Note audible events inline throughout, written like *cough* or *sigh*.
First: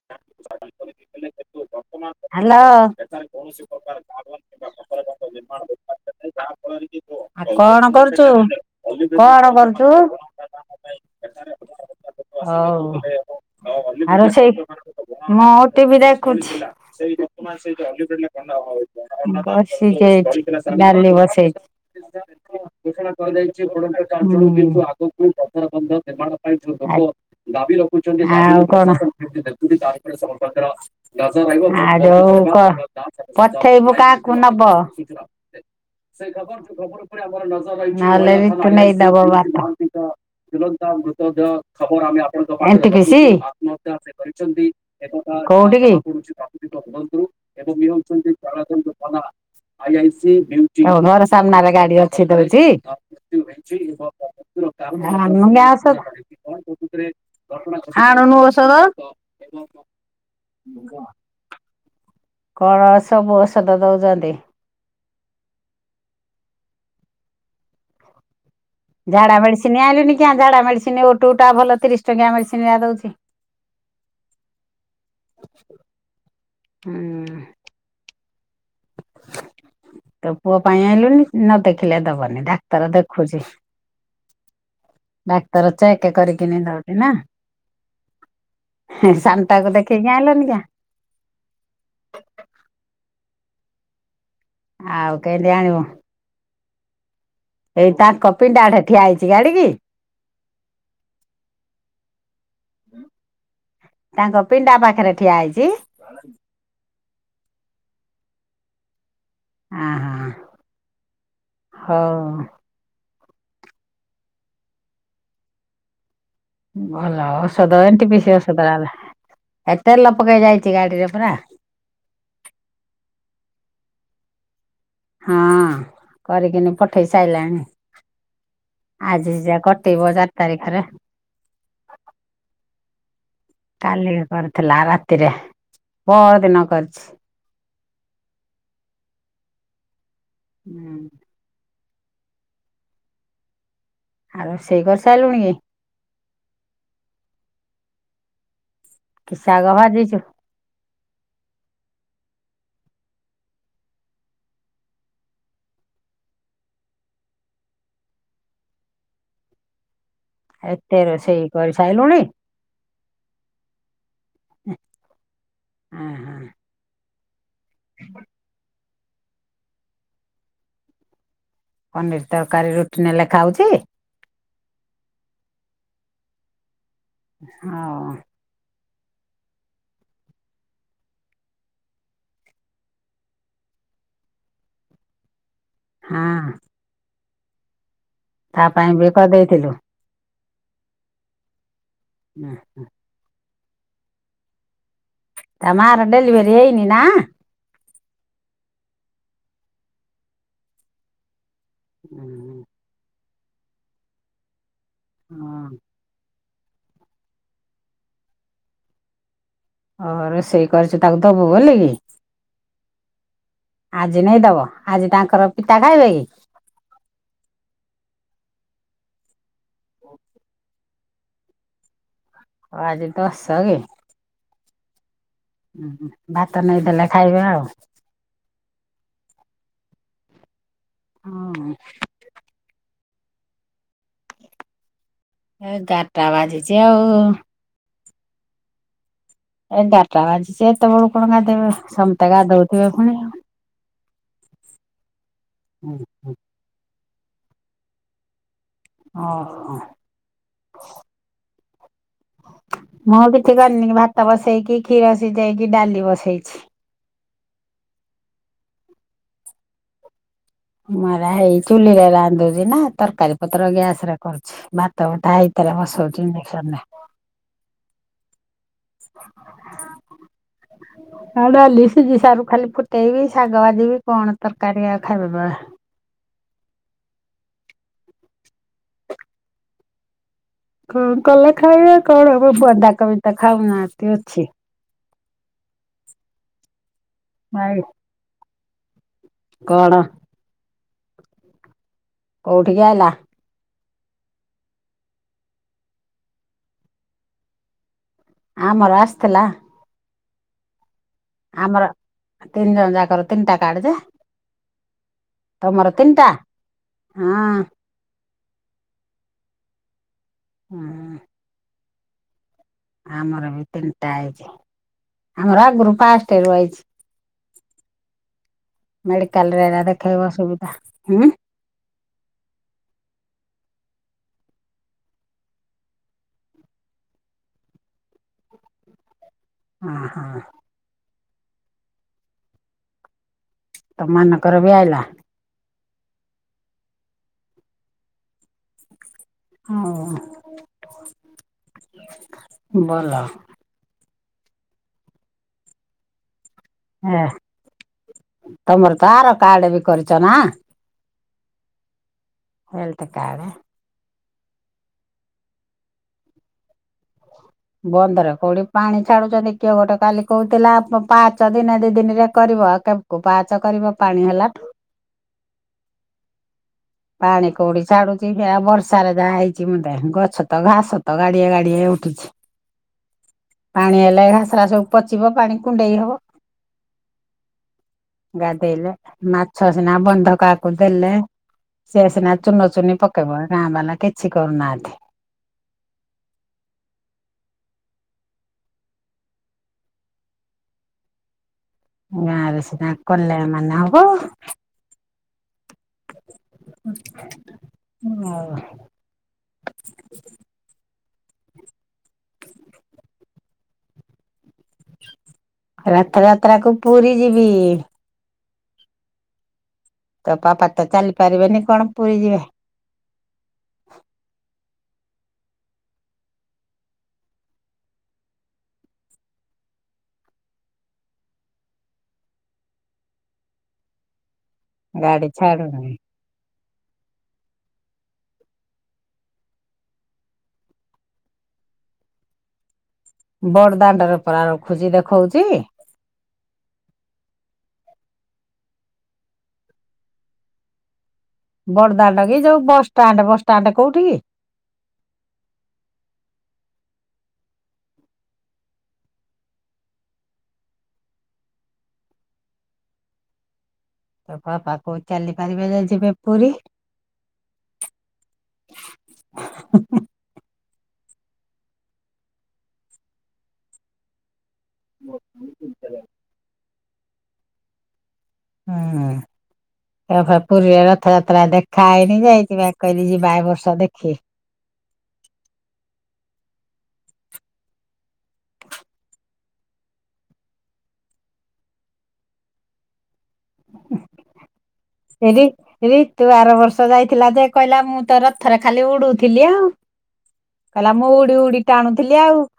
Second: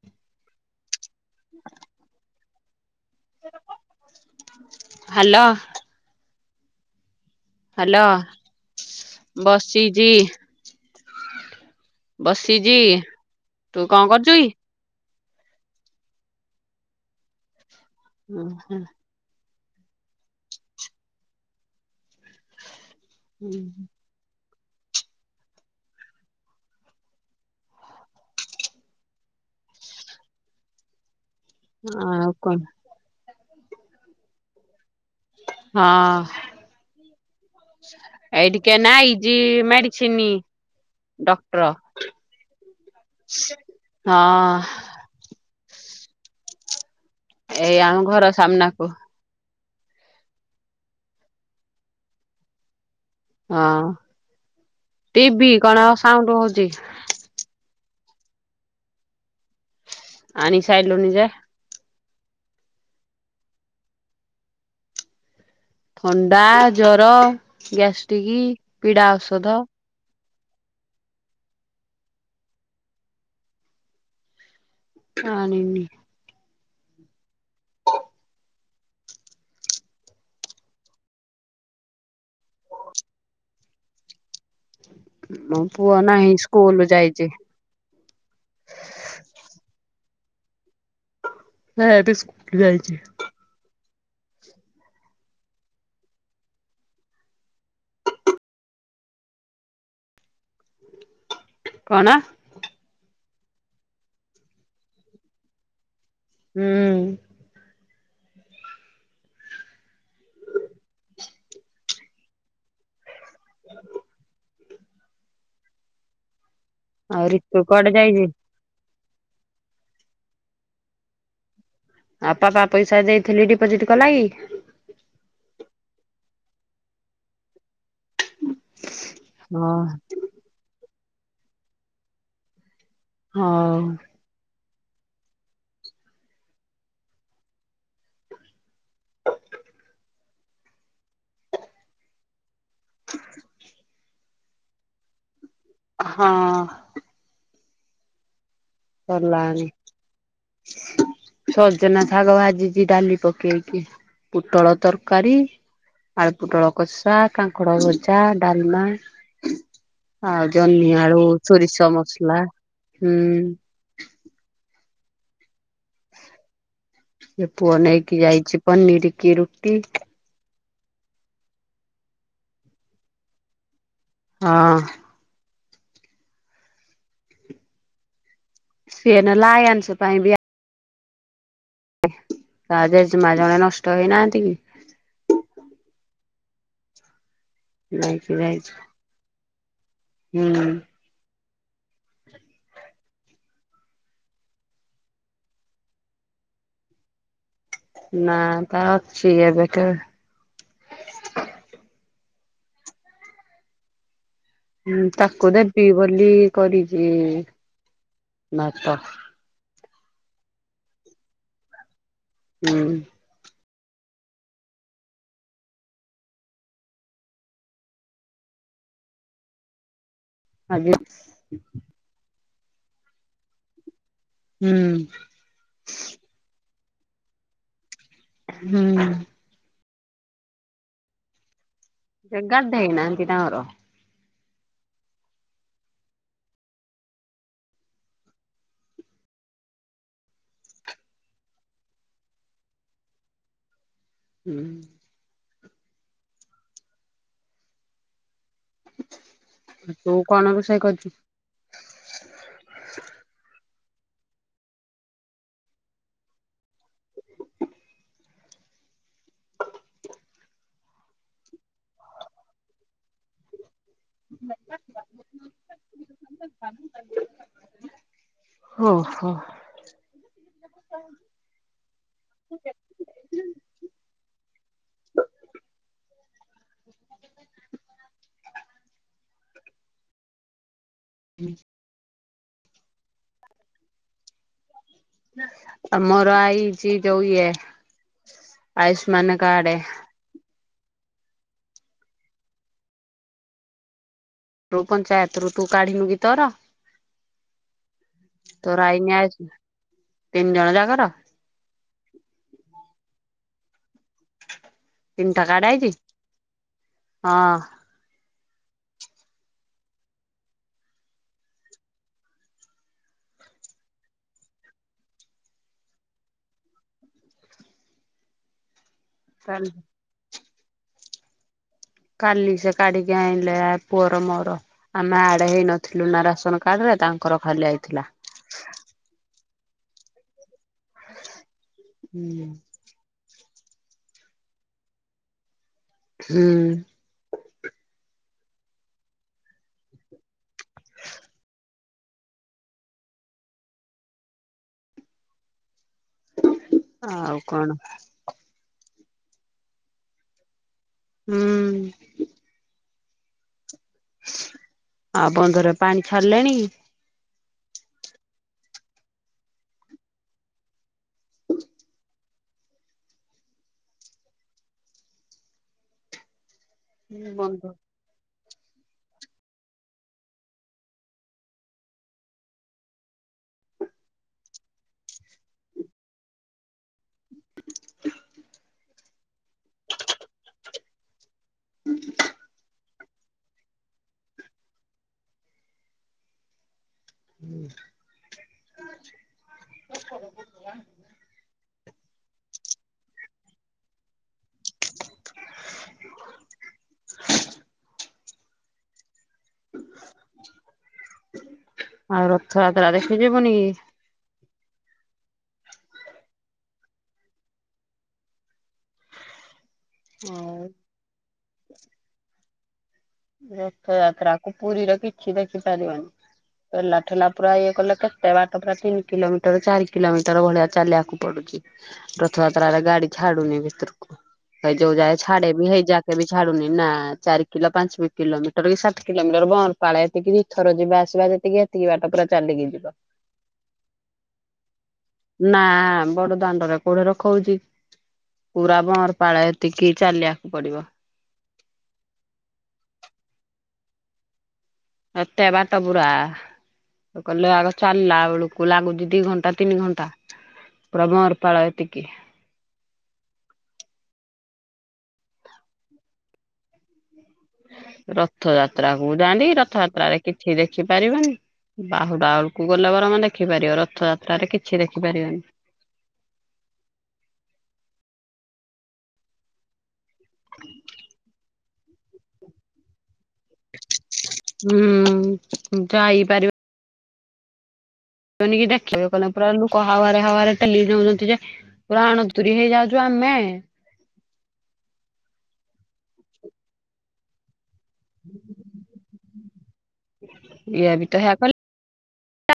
Hello. Hello ଆ ଚାପଣ କି ଆଉ କଣ ହାଲୋ କରୁଛୁ କଣ କରୁଛୁ? ବସିଚି ବସିଚି ହଉ ତୁ କଣ ଆର କରୁଚୁ କି? ସେଇ ମୁଁ ଟିଭି ଦେଖୁଛି ଓ ହଁ ବସି ଯାଇଛି ଡାଲି ବସେଇଛି କରାଯାଇଛି ବଞ୍ଚଳ କିନ୍ତୁ ଆଗକୁ ରଥନ ବନ୍ଧ ନିର୍ମାଣ ପାଇଁ ଯୋଉ ଲୋକ ଆଉ କଣ? ଆ ଆଉ ଯଉ କଣ କ ପଠେଇବୁ କାକୁ ନବ? ହଁ ନା ହେଲେ ଏଇ ରିଙ୍କୁ ଟିକେ ନା ନେଇଦବା ଆଇଚି ବା ମେଡିସିନ ଡକ୍ଟର ଏମିତି କିଛି ହଁ କୋଉଠି କୀ? ଏଇ ଆମ ଘର ସାମ୍ନାକୁ ଉ ଘୋର ସାମ୍ନାରେ ଗାଡି ଅଛି ଦଉଛି। ହଁ ଟିଭି କଣ ଗ୍ୟାସ ସାଉଣ୍ଡ ହଉଚି ଆଣୁନୁ ଔଷଧ ଆଣି ସାାଇଲୁଣି ଜେ କଣ ସବୁ ଔଷଧ ଦଉଛନ୍ତି? ଥଣ୍ଡା ଜର ଗ୍ୟାସ ଟିକ ଝାଡ଼ା ମେଡିସିନ ଆଇଲୁନି କ ଝାଡା ମେଡିସିନ ଓ ଟୁ ଟା ଭଲ ତିରିଶ ଟଙ୍କି ମେଡିସିନ ଦିଆ ଦଉଛି ଆଣିନି ହୁଁ ତ ପୁଅ ପାଇଁ ଆଇଲୁନି ନ ଦେଖିଲେ ଦବନି ଡାକ୍ତର ଦେଖୁଛି ମୋ ଡାକ୍ତର ପୁଅ ଚେକ ନାହିଁ କରିକିନୁ ସ୍କୁଲ ଦଉଚି ନା ଯାଇଚି। ସାନଟାକୁ ଦେଖେଇକି ଆଇଲନିିକ ନାଇ ଏଟା ସ୍କୁଲ ଯାଇଛି ଆଉ କେନ୍ତି ଆଣିବୁ ଏଇ ତାଙ୍କ ପିଣ୍ଡା ଆଡ଼େ ଠିଆ ହେଇଛି ଗାଡିକ କି? କଣ ତାଙ୍କ ପିଣ୍ଡା ପାଖରେ ଠିଆ ହେଇଛି ହୁଁ ଆଁ ହ ହଉ ଭଲ ଆଉ ରିତୁ ଔଷଧ କୁଆଡେ ଏ ଯାଇଚି? ପିସି ଔଷଧ ହେଲା ଏତେ ଲ ପକେଇ ଯାଇଛି ଗାଡିରେ ପରା ଆଉ ବାପ ପଇସା ଦେଇଥିଲି ଡିପୋଜିଟ କଲା କି? ହଁ କରିକିନି ପଠେଇ ସାରିଲାଣି। ଆଜି ଯ ଯ ହଁ କଟେଇବ ଚାରି ତାରିଖରେ ହଉ। କଲି କରିଥିଲା ରାତିରେ ପହର ଦିନ କରିଛି ହୁଁ ଆଉ ରୁସେଇ କରିସାରିଲୁଣି କି? ହଁ କି ଶାଗ କରିଲଣିି ଭାଜିଛୁ ସଜନା ଶାଗ ଭାଜିଛି ଡାଲି ପକେଇକି ପୋଟଳ ତରକାରୀ। ଆଳୁପୁଟଳକଷା, କାଙ୍କଡଭଜା, ଡାଲମା ଆଉ ଜହ୍ନି ଏତେ ଆଳୁ ରୋଷେଇ ସୋରିଷ କରିସାରିଲୁଣି ମସଲା ହୁଁ ହଁ ହଁ। ସେ ପୁଅ ନେଇକି ଯାଇଛି ପନିର କି ରୁଟି। ପନିର୍ ତରକାରୀ ରୁଟି ନେଲେ ଖାଉଛି। ହଁ। ହଁ। ସିଏ ଲାଶଂ ପାଇଁ ବି ତା ଜେଜେମା ଜଣେ ନଷ୍ଟ ହେଇନାହାନ୍ତି କି ହାଁ। ନାଇଁ *unintelligible* ତା ପାଇଁ ବେକ ଦେଇଥିଲୁ ହୁଁ। ହ ହ ତା ମାର ଡେଲିଭରି ହେଇନି ନା ନା ତା ଅଛି ଏବେ ତ ହୁଁ ହୁଁ। ହଁ ତାକୁ ଦେବି ବୋଲି କରିଛି ଭାତ। ହ ରୋଷେଇ କରିଛୁ ତାକୁ ଦବୁ ବୋଲି କି। ହୁଁ। ଆଜି ନେଇଦବ ଆଜି ତାଙ୍କର ପିତା ଖାଇବେ କି? ହ ଆଜି ଆଜ ଦଶ କି? ହୁଁ। ଭାତ ନେଇଦେଲେ ଖାଇବେ ଆଉ ହୁଁ। ହଁ। ଏଗାଦେଇନାହାନତି ତାଙ୍କର ଏଗାରଟା ବାଜିଛି ଆଉ ଏ ଗାରଟା ବାଜିଛି ଏତେବେଳୁ କଣ ଗାଧେଇବେ ସମସ୍ତେ ଗାଧୋଉଥିବେ ପୁଣି ହୁଁ। ହୁଁ ହୁଁ। ଓଁ ହୋ। ତୁ କଣ ରୋଷେଇ କରୁଛୁ। ମୁଁ କିଛି କରିନି ଭାତ ବସେଇକି କ୍ଷୀର ସିଝେଇକି ଡାଲି ବସେଇଛି। ମରା ହେଇ ଚୁଲି ରେ ରାନ୍ଧୁଛି ନା ତରକାରୀ ପତ୍ର ଗ୍ୟାସ ର କରୁଛି ଭାତ ବଟା ହେଇତାର ବସଉଛି ଇଣ୍ଡକସନ ରେ। ଓ ହୋ। ହଁଡାଲି ସିଜି ସାରୁ ଖାଲି ଫୁଟେଇବି ଶାଗ ଭାଜିବି କଣ ତରକାରୀଆ ଖାଇବେ ବା କଣ କଲେ ଖାଇବେ କଣ ହବ ବନ୍ଧାକୋବି ତ ଖାଉନାହାନ୍ତି ଅଛି। ଆଉ ମୋର ଆଇ ଚି ଯଉ ଏ ଭାଇ ଆୟୁଷ୍ମାନ କାର୍ଡ କଣ କୋଉଠିକି ଆଲା। ତୁ ପଞ୍ଚାୟତରୁ ତୁ କାଢିନୁକି ତୋର। ଆମର ତୋରଆଇନି ଆସ ଆସିଥିଲା ତିନି ଜଣ ଜାଗାର ଆମର ତିନି ଜଣ ଯାକର ତିନିଟା କାର୍ଡ ଯେ। ତିନିଟା କାର୍ଡ ଆଇଛି ତମର ତିନିଟା ହଁ। ହୁଁ। ଆମର ବି ତିନିଟା ଆଇଛି ଆମର ଆଗରୁ ଫାଷ୍ଟ ରୁ ଆଇଚି। ମେଡିକାଲ ରେ କାଲି ଏରା ଦେଖେଇବା ସୁୁବିଧା ହୁଁ। କାଲି ସେ କାଢିକି ଆଇଁଲେ ଆ ପୁଅର ମୋର। ଆମେ ଆଡ ହେଇନଥିଲୁ ନା ରାସନ କାର୍ଡ ରେ ତାଙ୍କର ଖାଲି ଆଇଥିଲା। ହଁ ହଁ। ହୁଁ। ତମ ମାନଙ୍କର ବି ଆଇଲା। ହୁଁ ହଁ ବଲ। ଏ ଆଉ କଣ? ତମର ବାର କାର୍ଡ ବି କରିଚନା? ହୁଁଉଁ। ହେଲଥ କାଡେ। ଆଉ ବନ୍ଧ ରେ ପାଣି ଛାଡିଲାଣି? ବନ୍ଦ ରେ କୋଉଠି ପାଣି ଛାଡୁଛନ୍ତି କିଏ ଗୋଟେ କାଲି କହୁଥିଲା ପାଚଦିନ ଦି ଦିନରେ କରିବ କେବେକୁ ପାହାଚ କରିବ ପାଣି ହେଲାଠୁ। ପାଣି ବନ୍ଧ କୋଉଠି ଛାଢୁ ସେ ହେଇଆ ବର୍ଷାରେ ଯାହା ହେଇଛି ମୁନ୍ଦେ ଗଛ ତ ଘାସ ତ ଗାଡିଏ ଗାଡିଏ ଉଠିଛି। ପାଣି ହେଲେ ଘାସରା ସବୁ ପଚିବ ପାଣି କୁଣ୍ଡେଇ ହବ। ଗାଧେଇଲେ ମାଛ ସିନା ବନ୍ଧ କାହାକୁ ଦେଲେ। ସିଏ ସିନା ଚୁନ ଚୁନି ପକେଇବ ଗାଁ ବାଲା କିଛି କରୁନାହାନ୍ତି। *unintelligible* ଗାଁରେ ସିନା କଲେ ଏମାନେ ହବ। ହୁଁ। ହୁଁ। ଆଉ ରଥଯାତ୍ରା ଦେଖି ଯିବୁନି କି? ରଥଯାତ୍ରା କୁ ପୁରୀ ଯିବି। ତୋ ଆଉ ପାପା ତ ଚାଲି ପାରିବେନି କଣ ପୁରୀ ଯିବେ? ରଥଯାତ୍ରା କୁ ପୁରୀର କିଛି ଦେଖି ପାରିବନି। ପେଲାଠେଲା ପୁରା ଇଏ କଲେ କେତେ ବାଟ ପୁରା ତିନି କିଲୋମିଟର ଚାରି କିଲୋମିଟର ଭଳିଆ ଚାଲିବାକୁ ପଡୁଛି ରଥଯାତ୍ରରେ ଗାଡି ଛାଡୁନି ଭିତରକୁ ଯୋଉ ଯାଏ ଗାଡି ଛାଡେ ବି ଛାଡୁନି। ହେଇଯା କେବେ ଛାଡୁନି ନା ଚାରି କିଲୋ ପାଞ୍ଚ ମି କିଲୋମିଟର ସାତ କିଲୋମିଟର ବଂରପାଳ ଏତିକି ଦିଇଥର ଯିବା ଆସିବା ଯେତିକି ଏତିକି ବାଟ ପରା ଚାଲିକି ଯିବ। ବଡଦାଣ୍ଡରେ ପରା ରଖୁଛି ଦେଖୋଉଛି। ହାଁ ବଡ ଦାଣ୍ଡରେ କୋଉଠି ରଖୋଉଚି ପୁରା ବଂରପାଳ ଏତିକି ଚାଲିବାକୁ ପଡିବ। ବଡଦାଣ୍ଡ କି ଯୋଉ ବସଷ୍ଟାଣ୍ଡ ବସଷ୍ଟାଣ୍ଡ କୋଉଠି କି? ଏତେ ବାଟ ବୁୁରା ଗଲେ ଆଗ ଚାଲିଲା ବେଳକୁ ଲାଗୁଛି ଦି ଘଣ୍ଟା ତିନି ଘଣ୍ଟା। ପୁରା ବଂରପାଳ ଏତିକି ତୋ ବାପା କୋଉ ଚାଲି ପାରିବେ ଯେ ଯିବେ ପୁରୀ - ରଥଯାତ୍ରା କୁ ଯାଆନ୍ତି କି ରଥଯାତ୍ରା ଦେଖି କିଛି ଦେଖି ପାରିବନି ବାହୁଡା ବେଳକୁ ଗଲେ ବଂର ଆମେ ଦେଖିପାରିବ ରଥଯାତ୍ରାରେ କିଛି କିଛି ଦେଖିପାରିଵାନି। ଉଁ ଉଁ *unintelligible* ପୁରୀରେ ରଥଯାତ୍ରା ଦେଖା ହେଇନି ଯେ ହେଇଥିପାଇଁ କହିଲି ଯିବା ଏ ବର୍ଷ ଦେଖି - ହୁଁ ଯାଇପାରିବ *unintelligible* ଦେଖିବାକୁ ଗଲେ ପୁରା ଲୋକ ହାୱାରେ ହାୱାରେ ଟେଲି ନୋଉଛନ୍ତି ଯେ ପୁରା ଆଣତୁୁରୀ ହେଇଯାଉଚୁ ଆମେ - ହେରି ହେରି ତୁ ଆର ବର୍ଷ ଯାଇଥିଲା ଯେ କହିଲା ମୁଁ ତୋ ରଥରେ ଖାଲି ଉଡୁଥିଲି ଆଉ ଇଏ କହିଲା ବି ମୁଁ ତ ଉଡି ହେୟା ଉଡି ଟାଣୁଥିଲି ଆଉ -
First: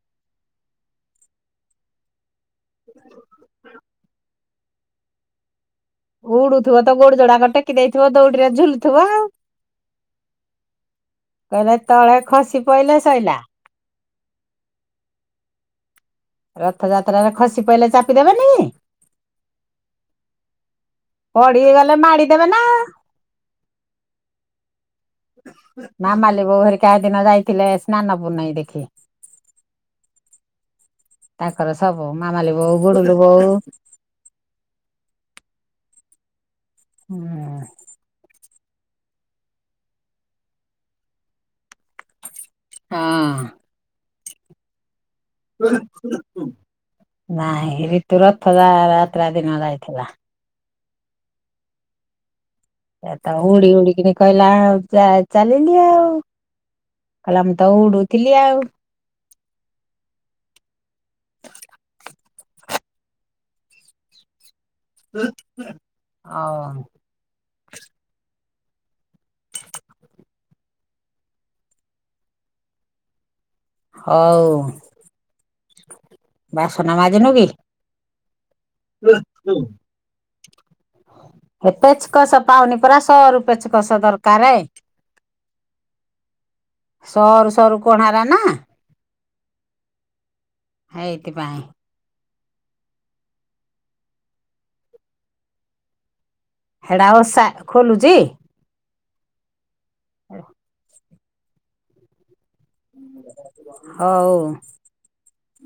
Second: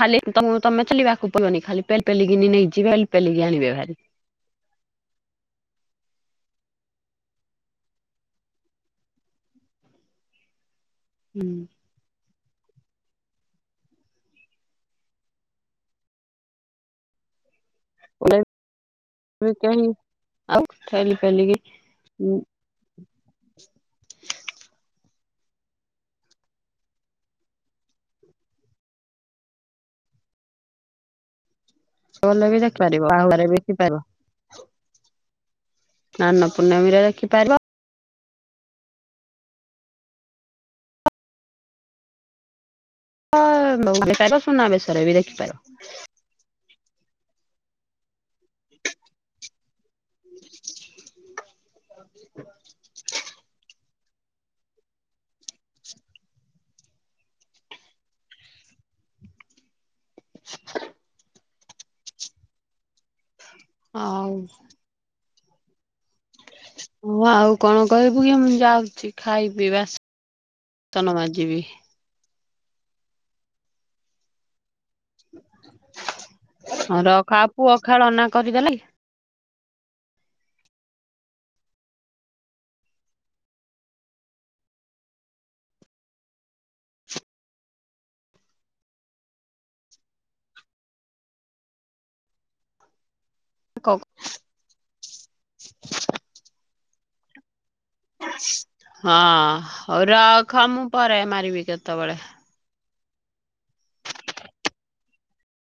ଖାଲି ତ ତମେ ଥିଲିବାକୁ ପଡ଼ିବନି ଖାଲି ପେଲି ପେଲିକିନି ନେଇଯିବେ ପେଲି ପେଲିକି ଆଣିବେ ଭାରି। ଉଡୁଥିବ ତ ଗୋଡ ଯୋଡାକ ଟେକି ଦେଇଥିବ ଦଉଡିରେ ଝୁଲୁଥିବ ଆଉ। ହୁଁ ଯଦି ତଳେ ଖସି ପଇିଲେ ସଇଲା। ରଥଯାତ୍ରାରେ ଖସି ପଇଲେ ଚାର ଦେବେନି ବି କେହି ଆଉ ଠେଲି ପଡ଼ି ପେଲିକି ଗଲେ ମାଡିଦେବେ ନା - ମାମାଲି ବୋଉ ହେରିକା ହେଦିନ ଯାଇଥିଲେ ସ୍ନାନ ପୁନେଇ ଦେଖି *unintelligible* ତାଙ୍କର ସବୁ *unintelligible* ମାମାଲି ବୋଉ ଗୁଡୁଲୁ ଦେଖିପାରିବ ବୋଉ *unintelligible* *inaudible* ସ୍ନାନ ପୂର୍ଣ୍ଣମୀରେ ହୁଁ ଦେଖିପାରିବ - ହଁ ସୁନାବେଶରେ ବି ଦେଖିପାରିବ। ନାହିଁ ରିତୁ ରଥ ଯା ଯାତ୍ରା ଦିନ ଯାଇଥିଲା। *inaudible* ଏ ତା ଉଡ଼ି ଉଡ଼ିକିନି କହିଲା ଚା ଚାଲିଲି ଆଉ କହିଲା ମୁଁ ତ ଉଡୁଥିଲି ଆଉ। *inaudible* ଅ ଉ। ଅ ଉ। ହଁ ଆଉ କଣ କହିବୁ କି ମୁଁ ଯାଉଚି ଖାଇବି ବାସନ ମଜିବି। ହଉ। ବାସନ ମାଜିନୁ ରଖ କି? ଆଉ ପୁଅ ଖେଳନା କରିଦେଲା କି? *inaudible* ଏ ପେଚକସ ପାଉନି ପରା ସରୁ ପେଚକସ ଦରକାର - *unintelligible* ସଅରୁ ସଅରୁ କଣରା ନା - ହେଇଥି ପାଇଁ। କ *inaudible* ହେଡ଼ା ଓଷା ଖୋଲୁଚି? ହଁ ହଉ ରଖ ମୁଁ ପରେ ମାରିବି କେତେବୋଳେ। ହଉ।